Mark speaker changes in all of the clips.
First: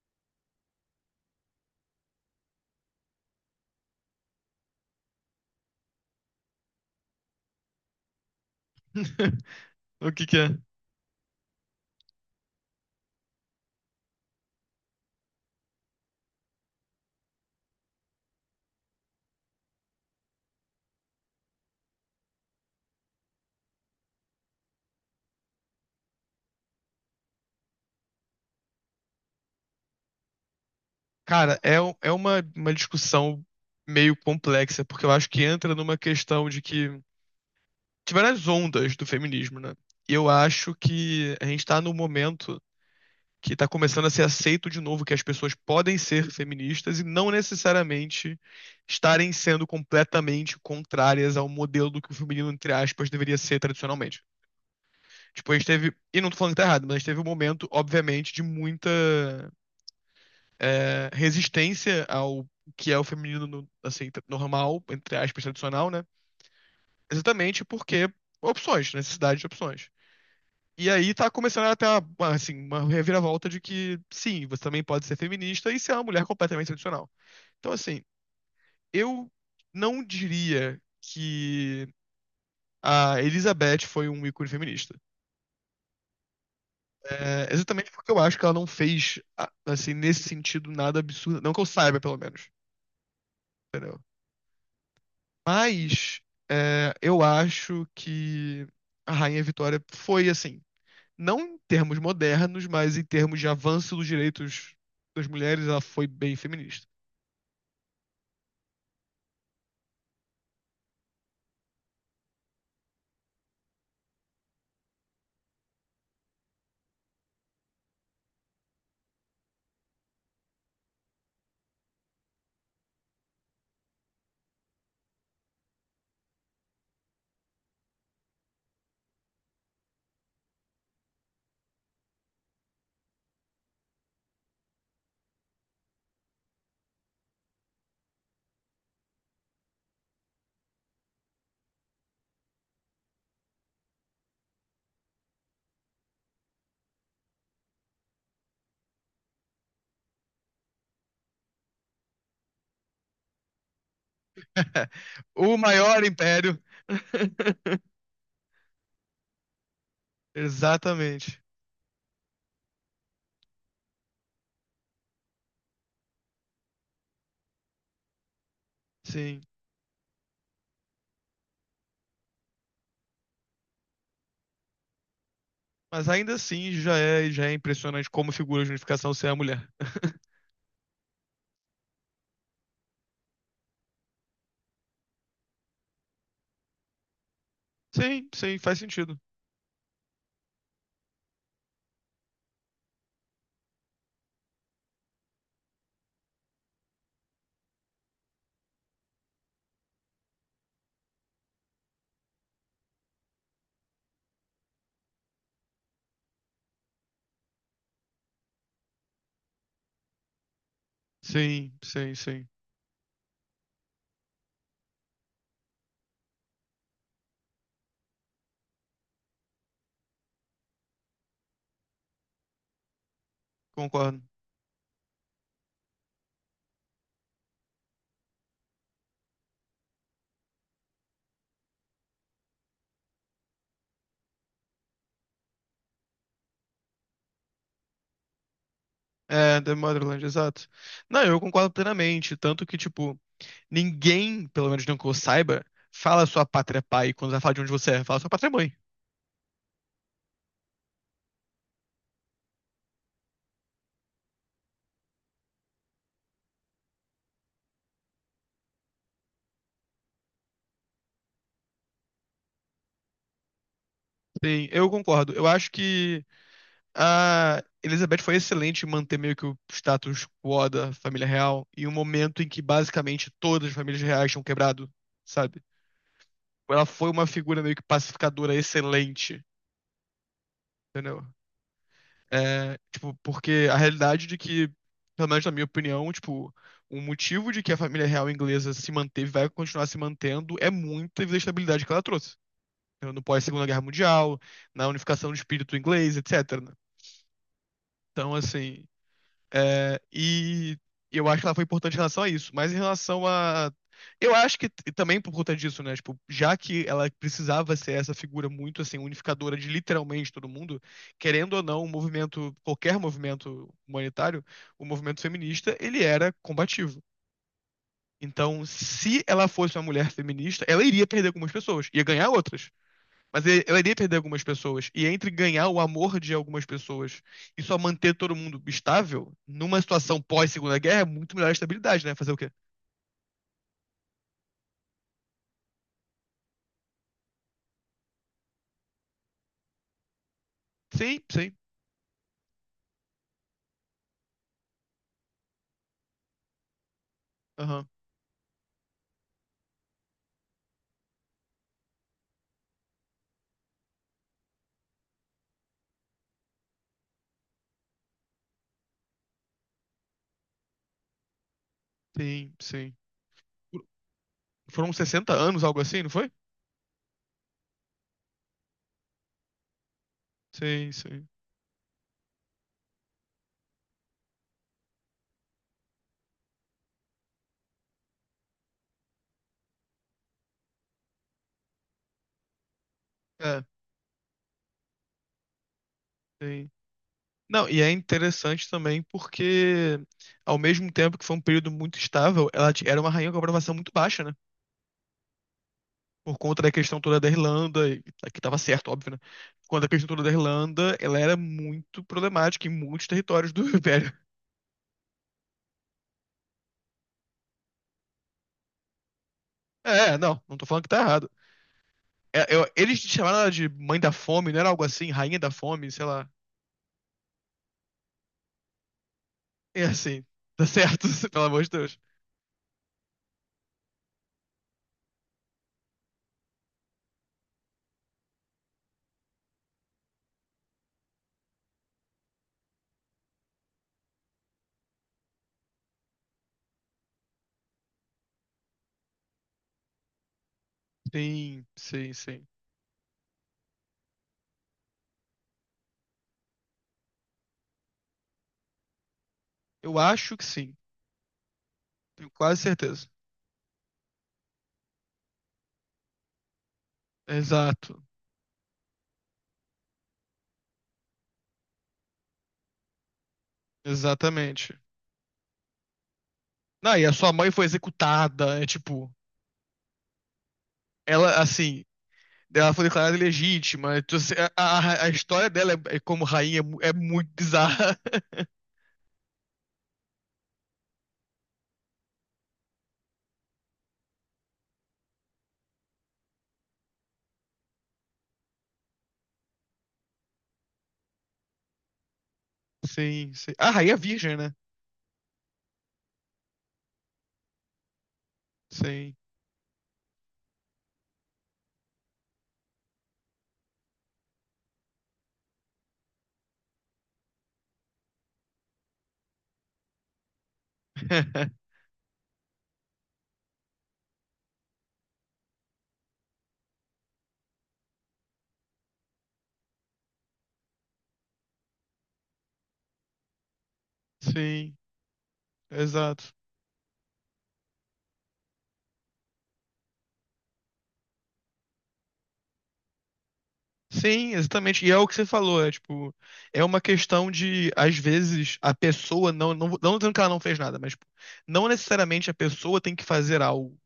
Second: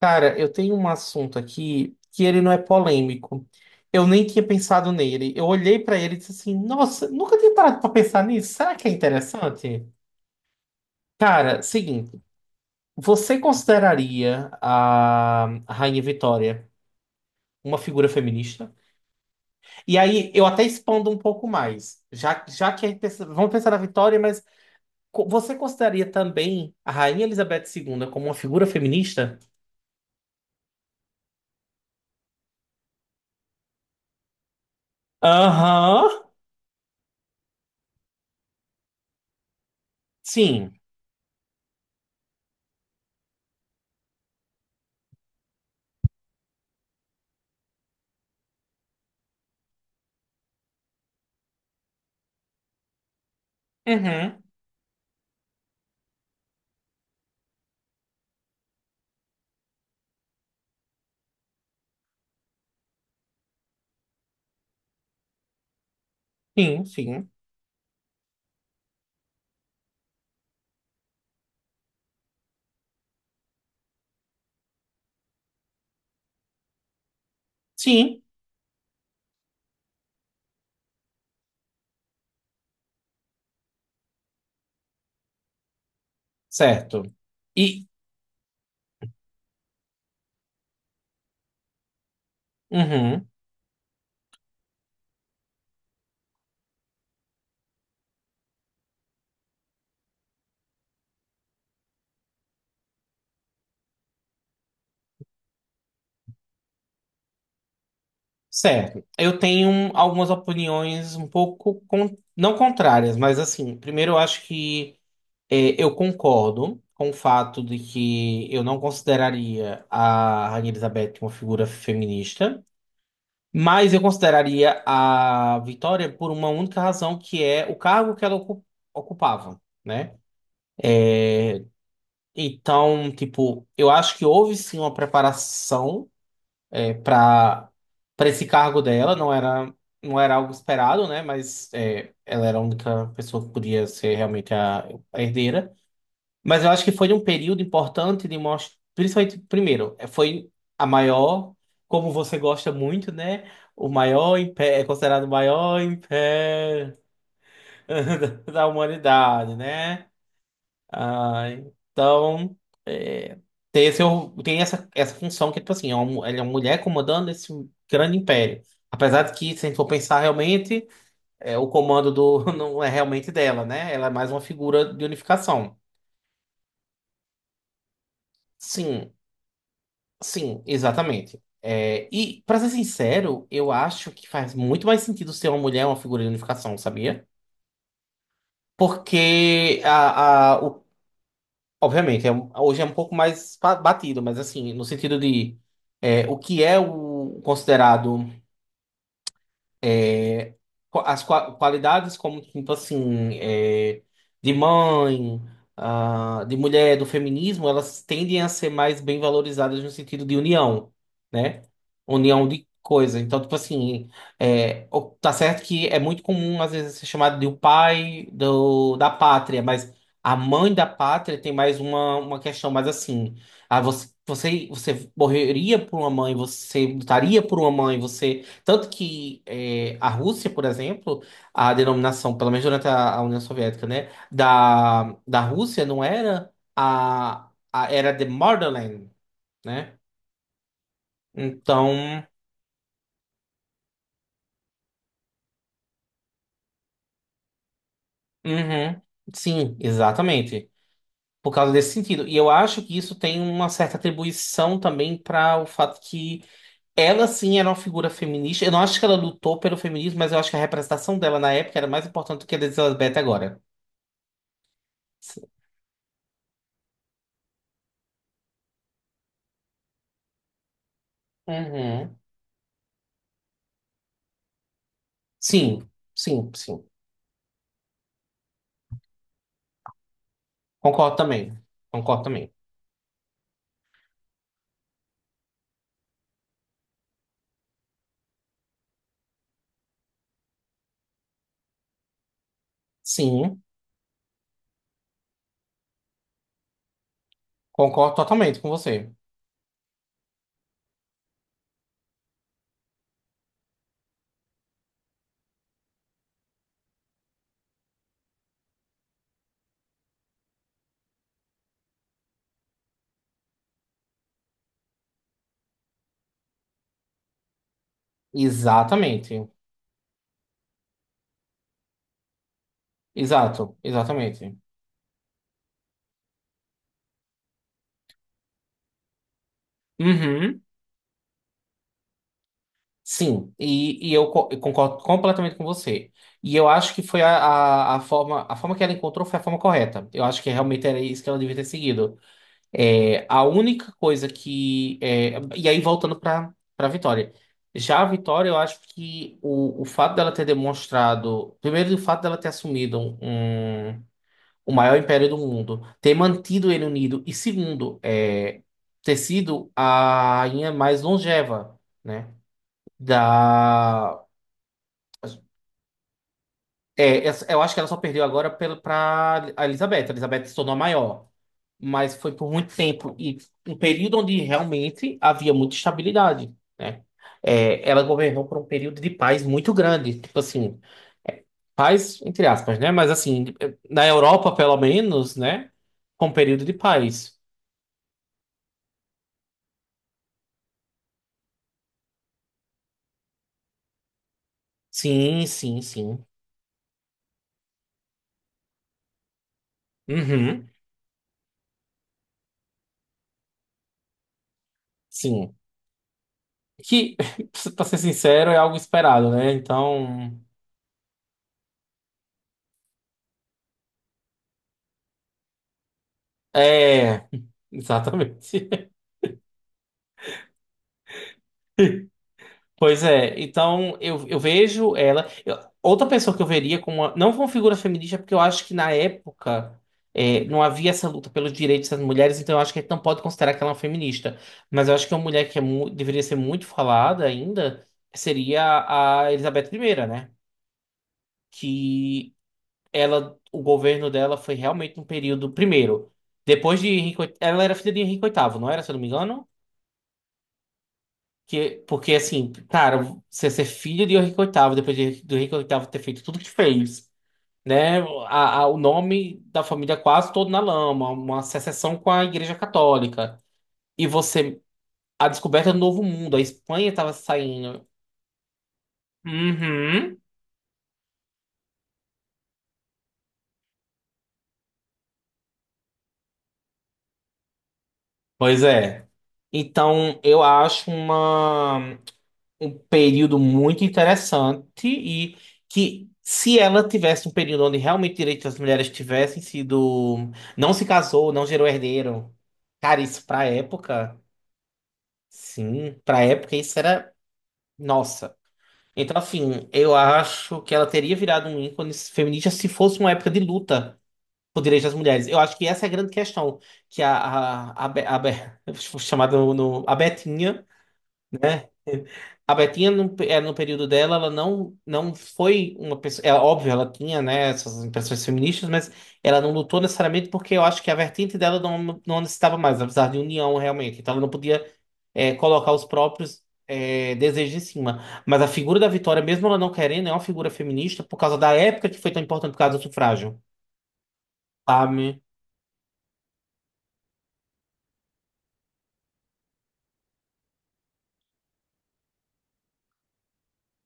Speaker 1: Cara, eu tenho um assunto aqui que ele não é polêmico. Eu nem tinha pensado nele. Eu olhei pra ele e disse assim: nossa, nunca tinha parado pra pensar nisso. Será que é interessante?
Speaker 2: O que que é?
Speaker 1: Cara, seguinte, você consideraria a Rainha Vitória uma figura feminista? E aí eu até expando um pouco mais, já que vamos pensar na Vitória, mas você consideraria também a Rainha Elizabeth II como uma figura feminista?
Speaker 2: Cara, é uma discussão meio complexa, porque eu acho que entra numa
Speaker 1: Aham.
Speaker 2: questão de que tiveram as ondas do feminismo, né? E eu
Speaker 1: Sim.
Speaker 2: acho que a gente tá num momento que tá começando a ser aceito de novo que as pessoas podem ser feministas e não necessariamente estarem sendo completamente contrárias ao modelo do que o feminino, entre aspas, deveria ser tradicionalmente.
Speaker 1: Uhum.
Speaker 2: Tipo, a gente teve, e não tô falando que tá errado, mas a gente teve um momento, obviamente, de muita resistência ao que é o feminino assim, normal, entre aspas, tradicional, né?
Speaker 1: Sim, sim.
Speaker 2: Exatamente porque opções, necessidade de opções. E aí tá começando a ter uma, assim, uma reviravolta de que, sim, você também pode ser feminista e ser uma mulher completamente tradicional. Então, assim,
Speaker 1: Sim,
Speaker 2: eu não diria que a Elizabeth foi um ícone feminista.
Speaker 1: certo.
Speaker 2: É,
Speaker 1: E,
Speaker 2: exatamente porque eu acho que ela não fez, assim, nesse sentido, nada absurdo. Não que eu saiba, pelo menos.
Speaker 1: uhum,
Speaker 2: Entendeu? Mas é, eu acho que a Rainha Vitória foi assim, não em termos modernos, mas em termos de avanço dos direitos das mulheres, ela foi bem feminista.
Speaker 1: certo. Algumas opiniões um pouco, não contrárias, mas assim, primeiro eu acho que eu concordo com o fato de que eu não consideraria a Rainha Elizabeth uma figura feminista, mas eu consideraria a Vitória por uma única razão, que é o cargo que ocupava, né? Então, tipo, eu acho que houve sim uma preparação para para esse cargo dela, não era algo esperado, né? Mas é, ela era a única pessoa que podia ser realmente a herdeira. Mas eu acho que foi um período importante de mostrar, principalmente primeiro, é, foi a maior, como você gosta muito, né? O maior império, é considerado o
Speaker 2: O
Speaker 1: maior
Speaker 2: maior império.
Speaker 1: império da humanidade, né?
Speaker 2: Exatamente.
Speaker 1: Ah, então, é, tem, esse, tem essa, essa função que, tipo assim, é uma, ele é uma mulher comandando esse grande império. Apesar de
Speaker 2: Sim.
Speaker 1: que, se a gente for pensar realmente, é, o comando do, não é realmente dela, né? Ela é mais uma figura de unificação.
Speaker 2: Mas ainda assim já é impressionante como figura de unificação
Speaker 1: Sim,
Speaker 2: ser a mulher.
Speaker 1: sim, exatamente. É, e, pra ser sincero, eu acho que faz muito mais sentido ser uma mulher uma figura de unificação, sabia?
Speaker 2: Sim, sim, faz sentido.
Speaker 1: Porque o obviamente, hoje é um pouco mais batido, mas assim, no sentido de é, o que é o considerado é, qualidades como tipo assim é, de mãe ah, de mulher do feminismo elas tendem a ser mais bem valorizadas no sentido de união, né,
Speaker 2: Sim, sim, sim.
Speaker 1: união de coisa, então tipo assim é, tá certo que é muito comum às vezes ser chamado de o pai do, da pátria, mas a mãe da pátria tem mais uma questão mais assim ah,
Speaker 2: Concordo.
Speaker 1: você morreria por uma mãe, você lutaria por uma mãe, você tanto que é, a Rússia, por exemplo, a denominação, pelo menos durante a União Soviética, né, da Rússia não era a era the Motherland,
Speaker 2: É, The
Speaker 1: né?
Speaker 2: Motherland, exato. Não, eu concordo
Speaker 1: Então,
Speaker 2: plenamente. Tanto que, tipo, ninguém, pelo menos não que eu saiba, fala sua pátria pai quando vai falar de onde você é, fala sua pátria mãe.
Speaker 1: uhum, sim, exatamente. Por causa desse sentido. E eu acho que isso tem uma certa atribuição também para o fato que ela sim era uma figura feminista. Eu não acho que ela lutou pelo feminismo, mas eu acho que a representação dela na época era mais importante do que a da Elizabeth agora.
Speaker 2: Sim, eu concordo. Eu acho que a Elizabeth foi excelente em manter meio que o status quo da família real em um
Speaker 1: Uhum.
Speaker 2: momento em que basicamente todas as famílias reais tinham quebrado, sabe?
Speaker 1: Sim, sim, sim.
Speaker 2: Ela foi uma figura meio que pacificadora excelente,
Speaker 1: Concordo
Speaker 2: entendeu?
Speaker 1: também. Concordo também.
Speaker 2: É, tipo, porque a realidade de que, pelo menos na minha opinião, tipo, o motivo de que a família real inglesa se manteve, vai continuar se mantendo, é muita estabilidade que ela trouxe. Entendeu? No
Speaker 1: Sim,
Speaker 2: pós-Segunda Guerra Mundial, na unificação do espírito inglês, etc. né?
Speaker 1: concordo
Speaker 2: Então,
Speaker 1: totalmente com
Speaker 2: assim,
Speaker 1: você.
Speaker 2: e eu acho que ela foi importante em relação a isso. Mas em relação a. Eu acho que também por conta disso, né? Tipo, já que ela precisava ser essa figura muito assim, unificadora de literalmente todo mundo, querendo ou não, um movimento, qualquer movimento humanitário, o movimento feminista, ele era combativo. Então, se ela
Speaker 1: Exatamente.
Speaker 2: fosse uma mulher feminista, ela iria perder algumas pessoas, ia ganhar outras. Mas
Speaker 1: Exato,
Speaker 2: ela iria perder algumas
Speaker 1: exatamente.
Speaker 2: pessoas. E entre ganhar o amor de algumas pessoas e só manter todo mundo estável, numa situação
Speaker 1: Uhum.
Speaker 2: pós-Segunda Guerra, é muito melhor a estabilidade, né? Fazer o quê?
Speaker 1: Sim, e, eu concordo completamente com você. E eu acho que foi a forma que ela encontrou foi a forma correta. Eu acho que realmente era
Speaker 2: Sim,
Speaker 1: isso que ela
Speaker 2: sim.
Speaker 1: devia ter seguido. É, a única coisa que. É, e aí, voltando para Vitória.
Speaker 2: Aham.
Speaker 1: Já a Vitória, eu acho que o fato dela ter demonstrado. Primeiro, o fato dela ter assumido um. O maior império do mundo, ter mantido ele unido e segundo, é, ter sido a rainha mais longeva, né?
Speaker 2: Sim, sim. Por-
Speaker 1: Da
Speaker 2: Foram 60 anos, algo assim, não foi?
Speaker 1: é, eu acho que ela só perdeu agora para a Elizabeth. A Elizabeth se tornou a
Speaker 2: Sim,
Speaker 1: maior,
Speaker 2: sim.
Speaker 1: mas foi por muito tempo e um período onde realmente havia muita estabilidade, né? É, ela governou por um período de paz muito grande, tipo assim, é, paz entre aspas, né? Mas assim,
Speaker 2: É,
Speaker 1: na Europa pelo menos, né? Com um período
Speaker 2: sim.
Speaker 1: de paz.
Speaker 2: Não, e é interessante também porque, ao mesmo tempo que foi um período muito estável, era uma rainha com aprovação muito baixa, né?
Speaker 1: Sim, sim, sim.
Speaker 2: Por conta da questão toda da Irlanda, que estava certo, óbvio, né? Por conta da questão toda da
Speaker 1: Uhum,
Speaker 2: Irlanda, ela era muito problemática em muitos territórios do Império.
Speaker 1: sim. Que, pra ser sincero, é algo esperado, né?
Speaker 2: É,
Speaker 1: Então,
Speaker 2: não, não tô falando que tá errado. Eles chamaram ela de mãe da fome, não era algo assim, rainha da fome, sei lá.
Speaker 1: é. Exatamente.
Speaker 2: É assim, tá certo, pelo amor de Deus.
Speaker 1: Pois é, então eu vejo ela. Eu- outra pessoa que eu veria como. Uma- não como figura feminista, é porque eu acho que na época é, não havia essa luta pelos direitos das mulheres, então eu acho que a gente não pode considerar que ela é uma feminista. Mas eu acho que uma mulher que é deveria ser muito falada ainda seria a Elizabeth primeira, né?
Speaker 2: Sim, sim, sim.
Speaker 1: Ela, o governo dela foi realmente um período. Primeiro, depois de Henrique, VIII, ela era filha de Henrique VIII, não era, se eu não me engano?
Speaker 2: Eu acho que sim,
Speaker 1: Que, porque,
Speaker 2: tenho
Speaker 1: assim,
Speaker 2: quase
Speaker 1: cara,
Speaker 2: certeza.
Speaker 1: você ser filha de Henrique VIII, depois do Henrique VIII ter feito tudo que fez,
Speaker 2: Exato,
Speaker 1: né? O nome da família quase todo na lama, uma secessão com a Igreja Católica. E você,
Speaker 2: exatamente.
Speaker 1: a descoberta do Novo Mundo, a Espanha
Speaker 2: Não, e a
Speaker 1: estava
Speaker 2: sua mãe foi
Speaker 1: saindo.
Speaker 2: executada, é tipo,
Speaker 1: Uhum.
Speaker 2: ela assim, ela foi declarada ilegítima. Então, assim, a história dela é como rainha é muito bizarra.
Speaker 1: Pois é. Então, eu acho uma. Um período muito interessante e que se ela tivesse um período onde realmente direitos das mulheres tivessem sido, não se casou, não gerou herdeiro, cara, isso
Speaker 2: Sim,
Speaker 1: pra
Speaker 2: sim. A rainha
Speaker 1: época,
Speaker 2: virgem, né?
Speaker 1: sim, pra época isso era, nossa.
Speaker 2: Sim.
Speaker 1: Então, assim, eu acho que ela teria virado um ícone feminista se fosse uma época de luta por direitos das mulheres. Eu acho que essa é a grande questão, que chamada a Betinha, né? A Betinha, no período dela, ela não foi uma pessoa. É óbvio, ela tinha, né, essas impressões feministas, mas ela não lutou necessariamente porque eu acho que a vertente dela não necessitava mais, apesar de união realmente. Então ela não podia
Speaker 2: Sim,
Speaker 1: colocar os
Speaker 2: exato.
Speaker 1: próprios desejos em cima. Mas a figura da Vitória, mesmo ela não querendo, é uma figura feminista por causa da época que foi tão importante por causa do sufrágio,
Speaker 2: Sim, exatamente. E é o que
Speaker 1: sabe?
Speaker 2: você falou, é tipo, é uma questão de, às vezes, a pessoa não dizendo que ela não fez nada, mas tipo, não necessariamente a pessoa tem que fazer algo.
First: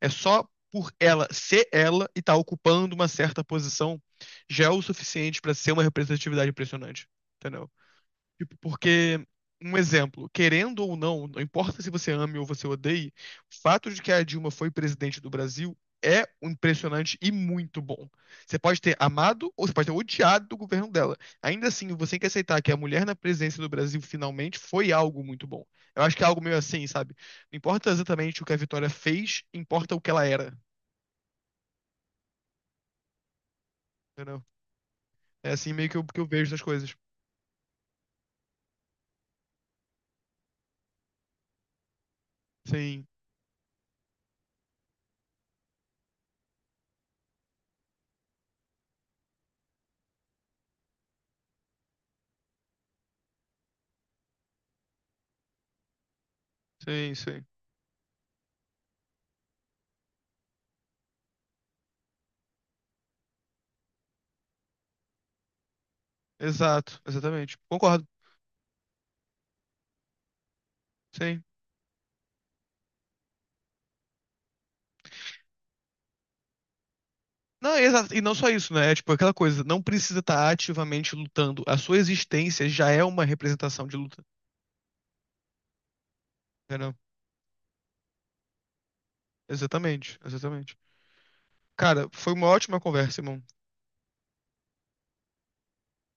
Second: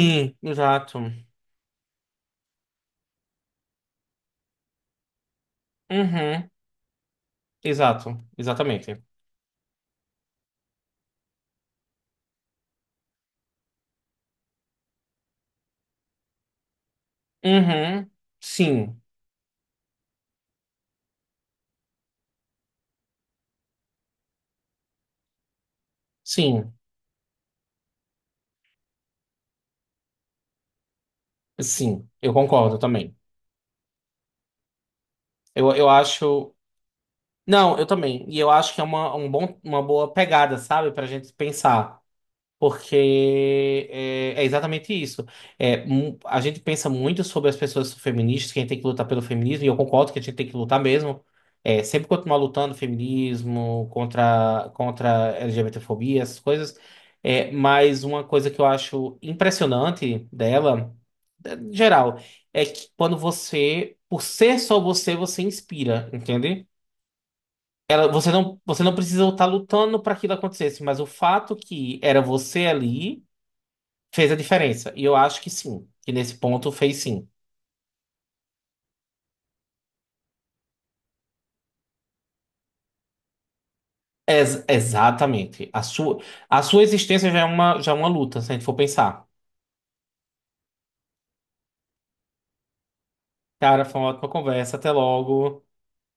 Speaker 2: É só por
Speaker 1: exato.
Speaker 2: ela ser ela e estar ocupando uma certa posição já é o suficiente pra ser uma
Speaker 1: Uhum,
Speaker 2: representatividade impressionante. Entendeu?
Speaker 1: exato,
Speaker 2: Tipo,
Speaker 1: exatamente.
Speaker 2: porque, um exemplo, querendo ou não, não importa se você ame ou você odeie, o fato de que a Dilma foi presidente do Brasil é um impressionante e muito bom.
Speaker 1: Uhum,
Speaker 2: Você pode ter
Speaker 1: sim,
Speaker 2: amado ou você pode ter odiado o governo dela. Ainda assim, você tem que aceitar que a mulher na presidência do Brasil finalmente foi algo muito bom. Eu acho que é algo meio
Speaker 1: sim.
Speaker 2: assim, sabe? Não importa exatamente o que a Vitória fez, importa o que ela era.
Speaker 1: Sim, eu concordo também.
Speaker 2: Entendeu? É assim meio
Speaker 1: Eu
Speaker 2: que que eu vejo
Speaker 1: acho.
Speaker 2: essas coisas.
Speaker 1: Não, eu também. E eu acho que é um bom, uma boa pegada, sabe? Pra gente pensar.
Speaker 2: Sim,
Speaker 1: Porque é, é exatamente isso. É, a gente pensa muito sobre as pessoas feministas, que a gente tem que lutar pelo feminismo, e eu concordo que a gente tem que lutar mesmo. É, sempre continuar lutando feminismo, contra a LGBTfobia, essas coisas.
Speaker 2: sim, sim.
Speaker 1: É, mas uma coisa que eu acho impressionante dela, é, em geral, é que quando você, por ser só você, você inspira, entende?
Speaker 2: Exato, exatamente. Concordo.
Speaker 1: Ela, você não precisa estar lutando para aquilo acontecesse, mas o
Speaker 2: Sim.
Speaker 1: fato que era você ali. Fez a diferença. E eu acho que sim, que nesse ponto fez sim.
Speaker 2: Não, exato. E não só isso, né? É tipo aquela coisa, não precisa estar ativamente lutando. A sua existência já é uma representação de luta.
Speaker 1: Exatamente. A sua
Speaker 2: Entendeu?
Speaker 1: existência já é uma luta, se a gente for pensar.
Speaker 2: Exatamente, exatamente. Cara, foi uma ótima conversa, irmão.
Speaker 1: Cara, foi uma ótima conversa. Até logo.